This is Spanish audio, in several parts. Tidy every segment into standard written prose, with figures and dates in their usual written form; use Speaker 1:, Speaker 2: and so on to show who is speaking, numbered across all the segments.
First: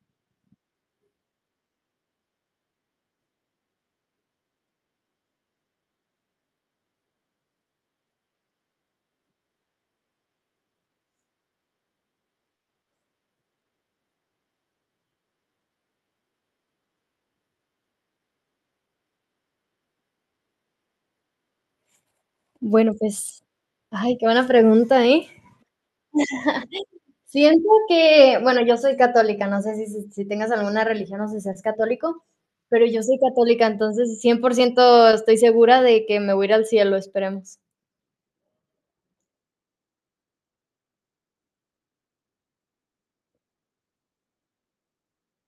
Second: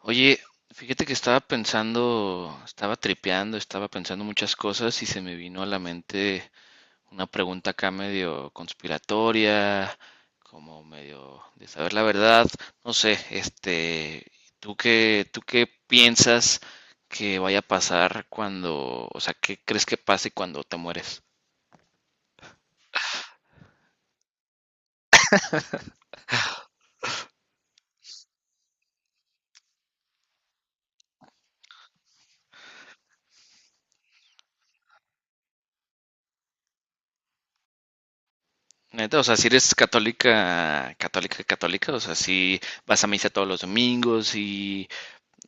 Speaker 1: Oye, fíjate que estaba pensando, estaba tripeando, estaba pensando muchas cosas y se me vino a la mente una pregunta acá medio conspiratoria, como medio de saber la verdad, no sé, este, ¿tú qué piensas que vaya a pasar cuando, o sea, qué crees que pase cuando te mueres?
Speaker 2: Bueno, pues, ay, qué buena pregunta, ¿eh? Siento que, bueno, yo soy católica, no sé si tengas alguna religión o si seas católico, pero yo soy católica, entonces 100% estoy segura de que me voy a ir al cielo, esperemos.
Speaker 1: Neta, o sea, si eres católica, católica, católica, o sea, si vas a misa todos los domingos y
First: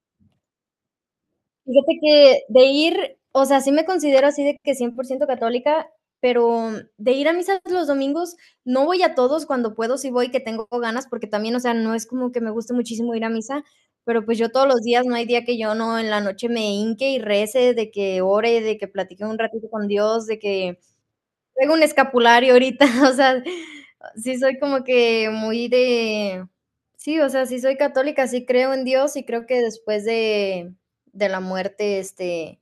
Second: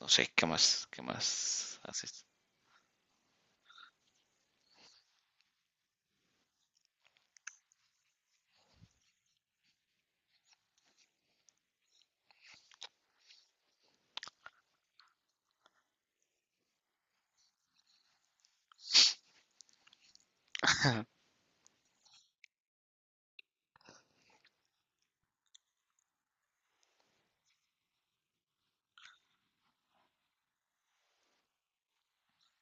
Speaker 1: no sé, ¿qué más
Speaker 2: Fíjate
Speaker 1: haces?
Speaker 2: que de ir, o sea, sí me considero así de que 100% católica, pero de ir a misas los domingos, no voy a todos, cuando puedo sí voy, que tengo ganas, porque también, o sea, no es como que me guste muchísimo ir a misa, pero pues yo todos los días, no hay día que yo no en la noche me hinque y rece, de que ore, de que platique un ratito con Dios, de que traigo un escapulario ahorita, o sea, sí soy como que muy de, sí, o sea, sí soy católica, sí creo en Dios y creo que después de la muerte,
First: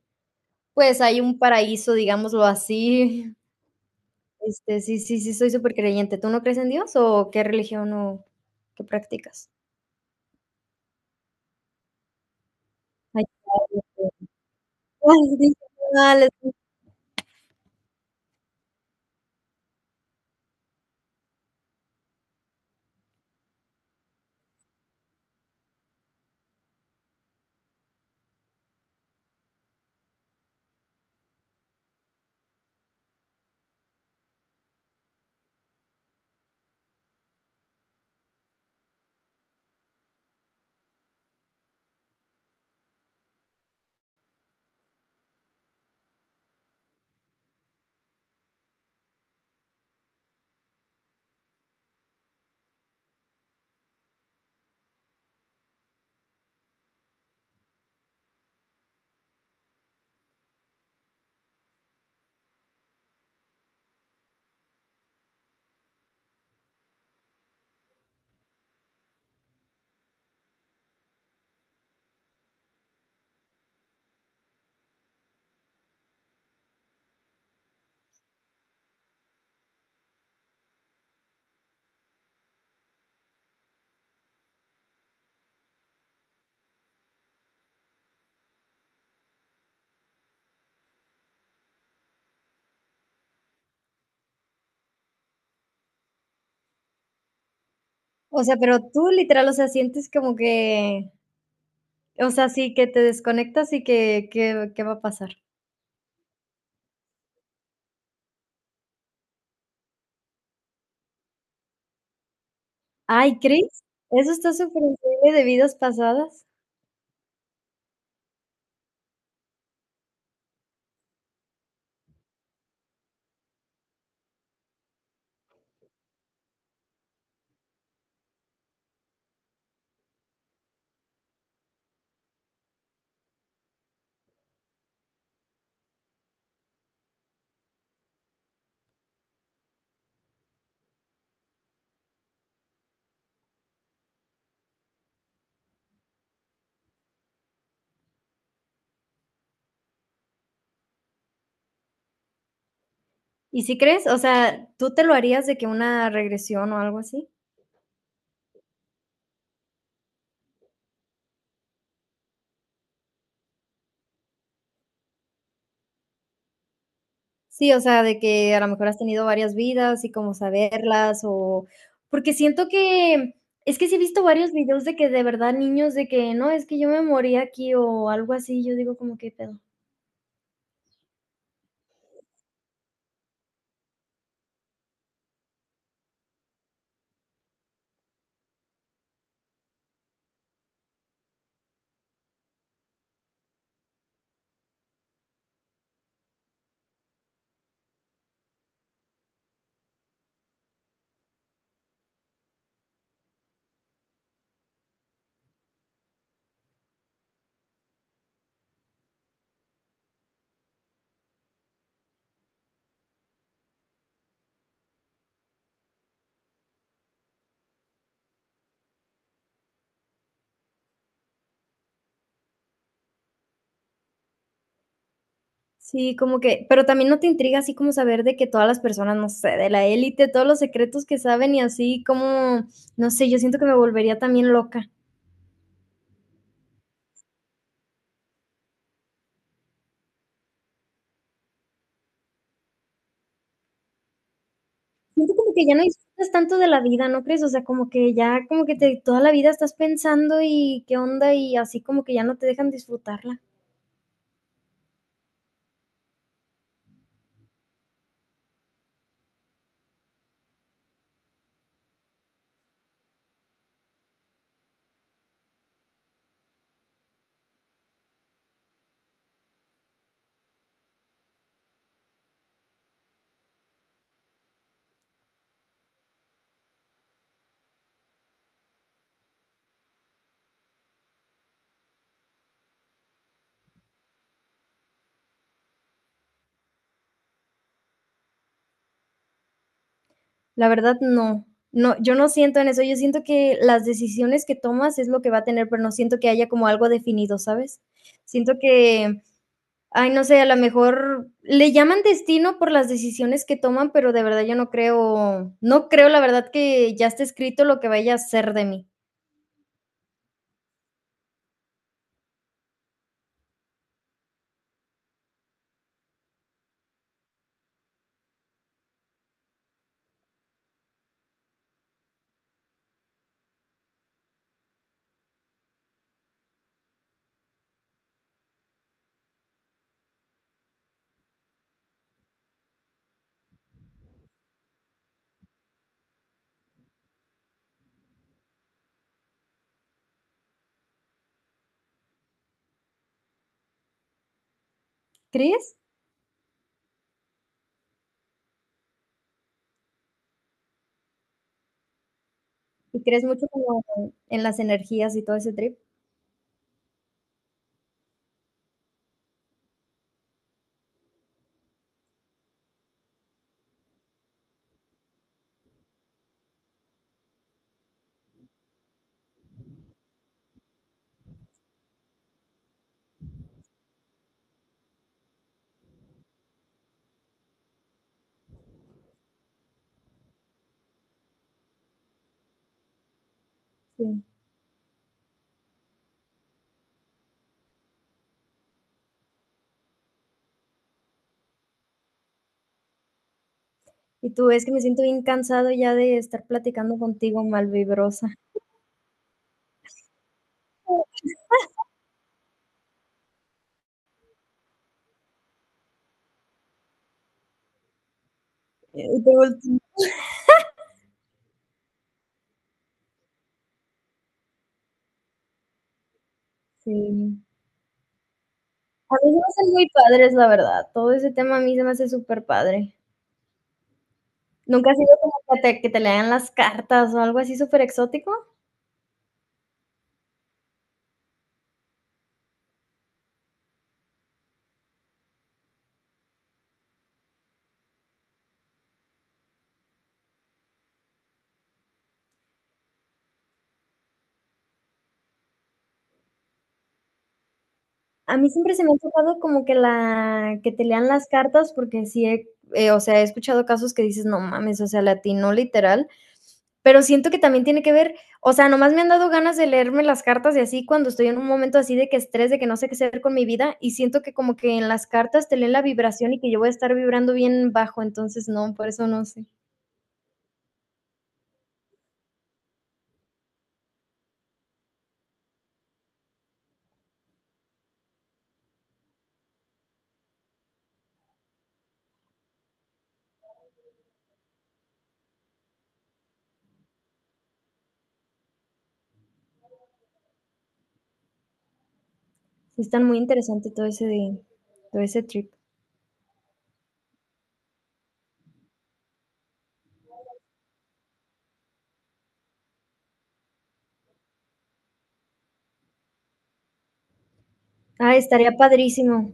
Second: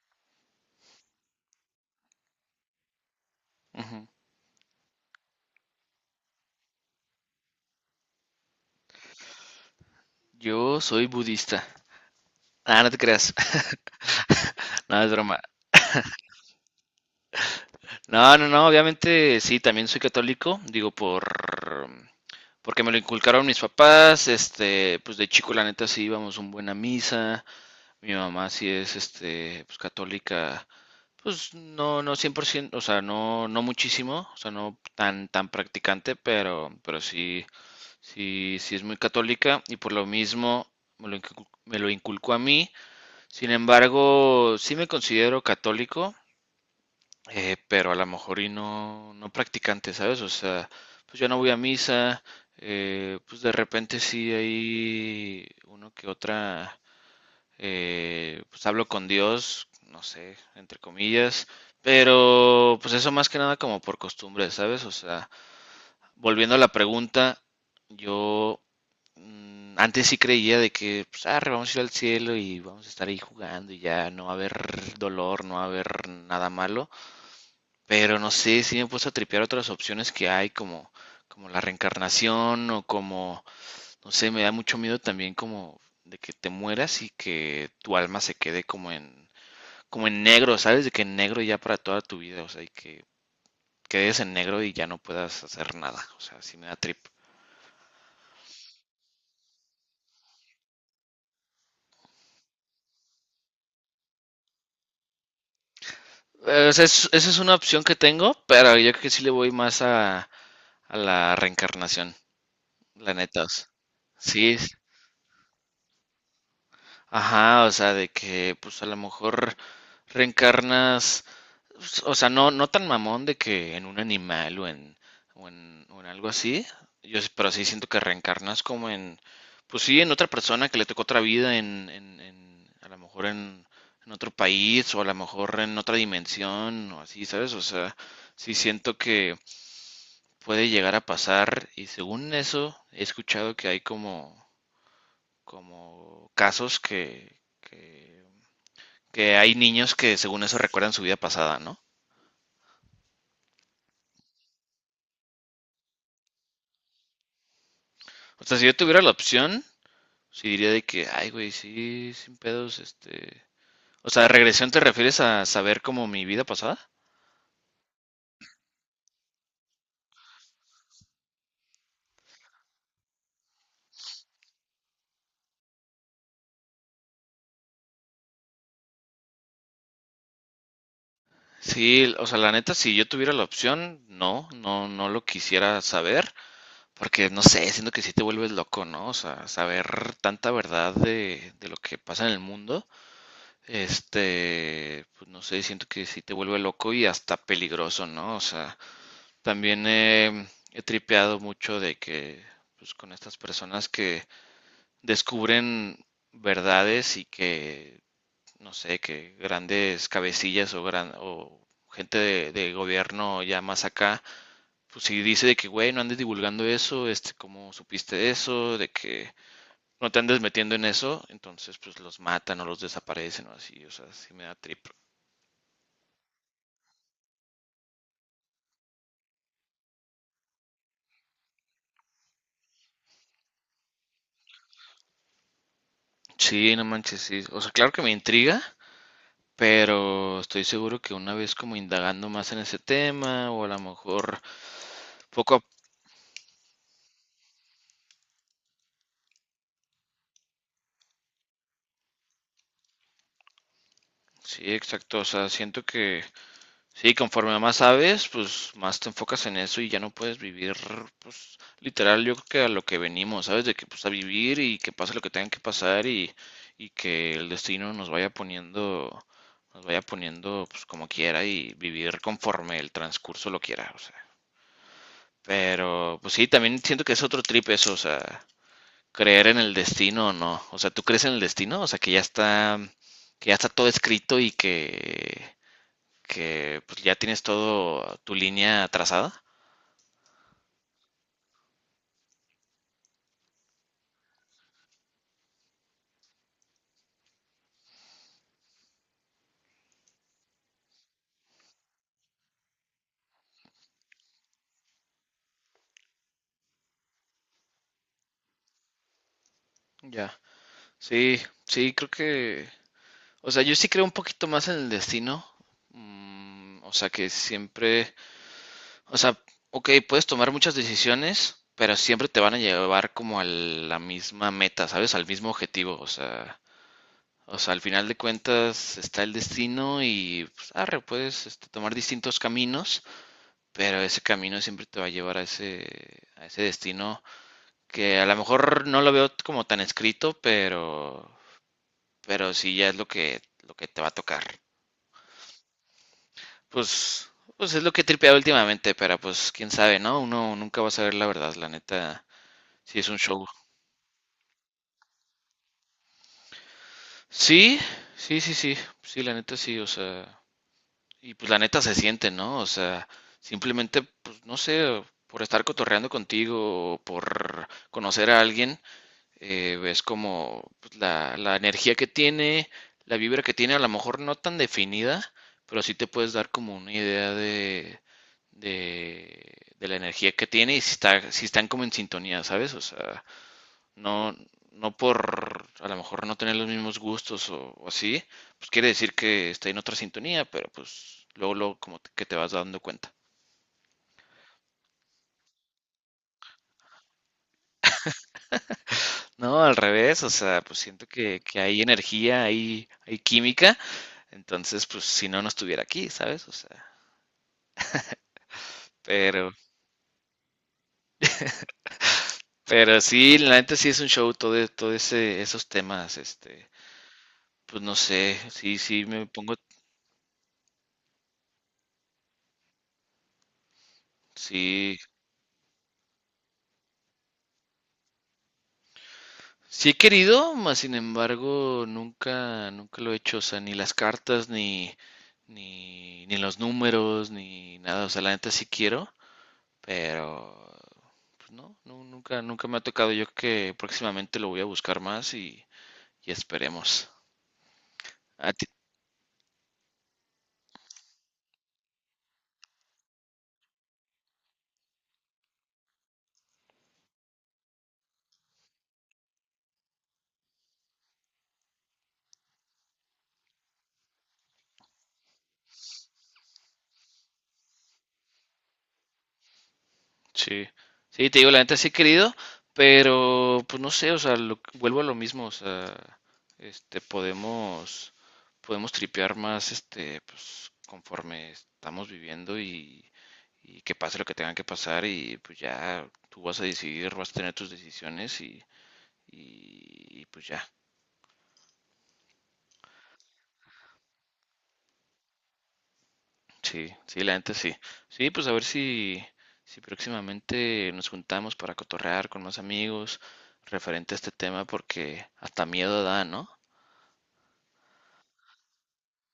Speaker 2: pues hay un paraíso, digámoslo así.
Speaker 1: Ujú.
Speaker 2: Sí, sí, sí, soy súper creyente. ¿Tú no crees en Dios o qué religión o qué practicas?
Speaker 1: Yo soy budista. Ah, no te
Speaker 2: Ay,
Speaker 1: creas. No, es
Speaker 2: ay,
Speaker 1: broma.
Speaker 2: sí, vale.
Speaker 1: No, no, no, obviamente sí, también soy católico, digo, por... Porque me lo inculcaron mis papás, este, pues de chico la neta sí íbamos un buen a misa, mi mamá sí es, este, pues católica, pues no, no 100%. O sea, no, no muchísimo, o sea, no tan practicante, pero sí es muy católica y por lo mismo me lo inculcó a mí. Sin embargo, sí me considero católico, pero a lo mejor y no practicante, ¿sabes? O sea, pues yo no voy a misa, pues de repente sí hay uno que otra, pues hablo con Dios, no sé, entre comillas, pero pues eso más que nada como por costumbre, ¿sabes? O sea, volviendo a la pregunta, yo antes sí creía de que, pues, arre, vamos a ir al cielo y vamos a estar ahí jugando y ya no va a haber dolor, no va a haber nada malo. Pero no sé, sí me he puesto a tripear otras opciones que hay, como la reencarnación o como, no sé, me da mucho miedo también como de que te mueras y que tu alma se quede como en negro, ¿sabes? De que en negro ya para toda tu vida, o sea, y que quedes en negro y ya no puedas hacer nada, o sea, sí me da trip.
Speaker 2: O sea, pero tú literal, o sea, sientes como que, o sea, sí, que te desconectas y que ¿qué va a pasar?
Speaker 1: Esa es una opción que tengo, pero yo creo que sí le voy más a, la reencarnación, la
Speaker 2: Ay,
Speaker 1: neta. O sea.
Speaker 2: ¿crees? Eso
Speaker 1: Sí,
Speaker 2: está superincreíble de vidas pasadas.
Speaker 1: ajá, o sea, de que pues a lo mejor reencarnas, o sea, no, no tan mamón de que en un animal o en, algo así, yo, pero sí siento que reencarnas como en, pues sí, en otra persona que le tocó otra vida, a lo mejor en otro país o a lo mejor en otra dimensión o así, ¿sabes? O sea, sí siento que puede llegar a pasar y según eso he escuchado que hay como casos que hay niños que según eso recuerdan su vida pasada, ¿no?
Speaker 2: ¿Y si crees? O sea, ¿tú te lo harías de que una regresión o algo así?
Speaker 1: O sea, si yo tuviera la opción, sí diría de que, ay, güey, sí, sin pedos, este... ¿O sea, regresión te refieres a saber como mi vida pasada?
Speaker 2: Sí, o sea, de que a lo mejor has tenido varias vidas y como saberlas o porque siento que es que sí he visto varios videos de que de verdad niños de que: "No, es que yo me morí aquí", o algo así, yo digo como: "que pedo?".
Speaker 1: Sí, o sea, la neta, si yo tuviera la opción, no, no, no lo quisiera saber, porque no sé, siento que sí te vuelves loco, ¿no? O sea, saber tanta verdad de lo que pasa en el mundo. Este, pues no sé, siento que sí te vuelve loco y hasta peligroso, ¿no? O sea, también he tripeado mucho de que, pues con estas personas que descubren verdades y que, no sé, que grandes cabecillas o gente de gobierno ya más acá, pues si dice de que, güey, no andes divulgando eso, este, ¿cómo supiste eso? De que no te andes metiendo en eso, entonces pues los matan o los desaparecen o así, o sea, sí me da trip.
Speaker 2: Sí, como que pero también no te intriga así como saber de que todas las personas, no sé, de la élite, todos los secretos que saben y así como, no sé, yo siento que me volvería también loca.
Speaker 1: Sí, no manches, sí. O sea, claro que me intriga, pero estoy seguro que una vez como indagando más en ese tema, o a lo mejor
Speaker 2: Siento como
Speaker 1: poco a...
Speaker 2: que ya no disfrutas tanto de la vida, ¿no crees? O sea, como que ya, como que te, toda la vida estás pensando y qué onda y así como que ya no te dejan disfrutarla.
Speaker 1: Sí, exacto. O sea, siento que sí, conforme más sabes, pues más te enfocas en eso y ya no puedes vivir, pues literal, yo creo que a lo que venimos, ¿sabes? De que pues a vivir y que pase lo que tenga que pasar y que el destino nos vaya poniendo pues como quiera y vivir conforme el transcurso lo quiera, o sea. Pero, pues sí, también siento que es otro trip eso, o sea, creer en el destino o no. O sea, ¿tú crees en el destino? O sea, que ya está todo escrito y que pues ya tienes todo tu línea trazada.
Speaker 2: La verdad, no. No, yo no siento en eso, yo siento que las decisiones que tomas es lo que va a tener, pero no siento que haya como algo definido, ¿sabes? Siento que, ay, no sé, a lo mejor le llaman destino por las decisiones que toman, pero de verdad yo no creo, no creo la verdad que ya esté escrito lo que vaya a ser de mí.
Speaker 1: Ya, sí, sí, creo que, o sea, yo sí creo un poquito más en el destino. O sea, que siempre, o sea, OK, puedes tomar muchas decisiones, pero siempre te van a llevar como a la misma meta, ¿sabes? Al mismo objetivo, o sea. O sea, al final de cuentas está el destino y pues, arre, puedes este, tomar distintos caminos, pero ese camino siempre te va a llevar a ese, destino que a lo mejor no lo veo como tan escrito, pero sí ya es lo que te va a tocar.
Speaker 2: ¿Crees?
Speaker 1: Pues, pues es lo que he tripeado últimamente, pero pues quién sabe, ¿no? Uno nunca va a saber la verdad, la neta, sí
Speaker 2: Y
Speaker 1: es un
Speaker 2: crees
Speaker 1: show.
Speaker 2: mucho como en las energías y todo ese trip.
Speaker 1: Sí, sí, sí, sí, sí, la neta sí, o sea, y pues la neta se siente, ¿no? O sea, simplemente, pues no sé, por estar cotorreando contigo o por conocer a alguien, ves como pues, la energía que tiene, la vibra que tiene, a lo mejor no tan definida, pero sí te puedes dar como una idea de, de la energía que tiene y si está, si están como en sintonía, ¿sabes? O sea,
Speaker 2: Sí.
Speaker 1: no, no por a lo mejor no tener los mismos gustos o así, pues quiere decir que está en otra sintonía, pero pues luego, luego como que te vas dando cuenta.
Speaker 2: Y tú ves que me siento bien cansado ya de estar platicando contigo malvibrosa.
Speaker 1: No, al revés, o sea, pues siento que hay energía, hay química, entonces pues si no estuviera aquí, ¿sabes? O sea,
Speaker 2: Y te
Speaker 1: pero,
Speaker 2: volteo.
Speaker 1: pero sí, la neta sí es un show, todo ese, esos temas, este,
Speaker 2: Sí.
Speaker 1: pues no sé, sí, sí
Speaker 2: A
Speaker 1: me
Speaker 2: mí se me
Speaker 1: pongo,
Speaker 2: hacen muy padres, la verdad. Todo ese tema a mí se me hace súper padre. ¿Nunca ha
Speaker 1: sí.
Speaker 2: sido como que que te lean las cartas o algo así súper exótico?
Speaker 1: Sí he querido, mas sin embargo, nunca, nunca lo he hecho. O sea, ni las cartas, ni los números, ni nada. O sea, la neta sí quiero, pero pues no, nunca, nunca me ha tocado. Yo creo que próximamente lo voy a buscar más y esperemos.
Speaker 2: A mí siempre se me ha tocado como que la que te lean las cartas, porque sí o sea, he escuchado casos que dices, no mames, o sea, le atinó literal, pero siento que también tiene que ver, o sea, nomás me han dado ganas de leerme las cartas y así cuando estoy en un momento así de que estrés, de que no sé qué hacer con mi vida, y siento que como que en las cartas te leen la vibración y que yo voy a estar vibrando bien bajo, entonces no, por eso no sé.
Speaker 1: Sí, sí, te digo, la neta sí he querido, pero pues no sé, o sea, vuelvo a lo mismo, o sea, este, podemos tripear más, este, pues conforme estamos viviendo y que pase lo que tenga que pasar y pues ya tú vas a decidir, vas a tener tus decisiones y pues ya.
Speaker 2: Sí están muy interesante todo ese de, todo ese trip.
Speaker 1: Sí, sí, la gente sí. Sí, pues a ver si, próximamente nos juntamos para cotorrear con más amigos referente a este tema, porque hasta miedo da, ¿no?
Speaker 2: Ah, estaría padrísimo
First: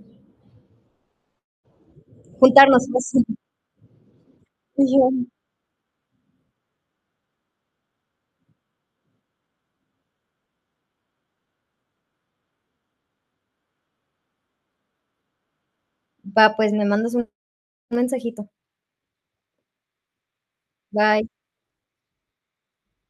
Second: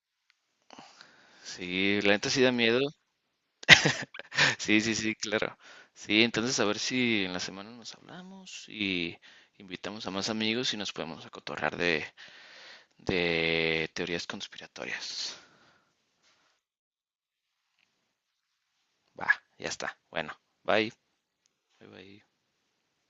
Speaker 1: Sí, la gente sí da miedo.
Speaker 2: juntarnos. Pues.
Speaker 1: Sí, sí, sí, claro. Sí, entonces a ver si en la semana nos hablamos y invitamos a más amigos y nos podemos a cotorrear de, teorías conspiratorias.
Speaker 2: Va, pues me mandas un mensajito.
Speaker 1: Va, ya está. Bueno, bye.
Speaker 2: Bye.
Speaker 1: Bye, bye.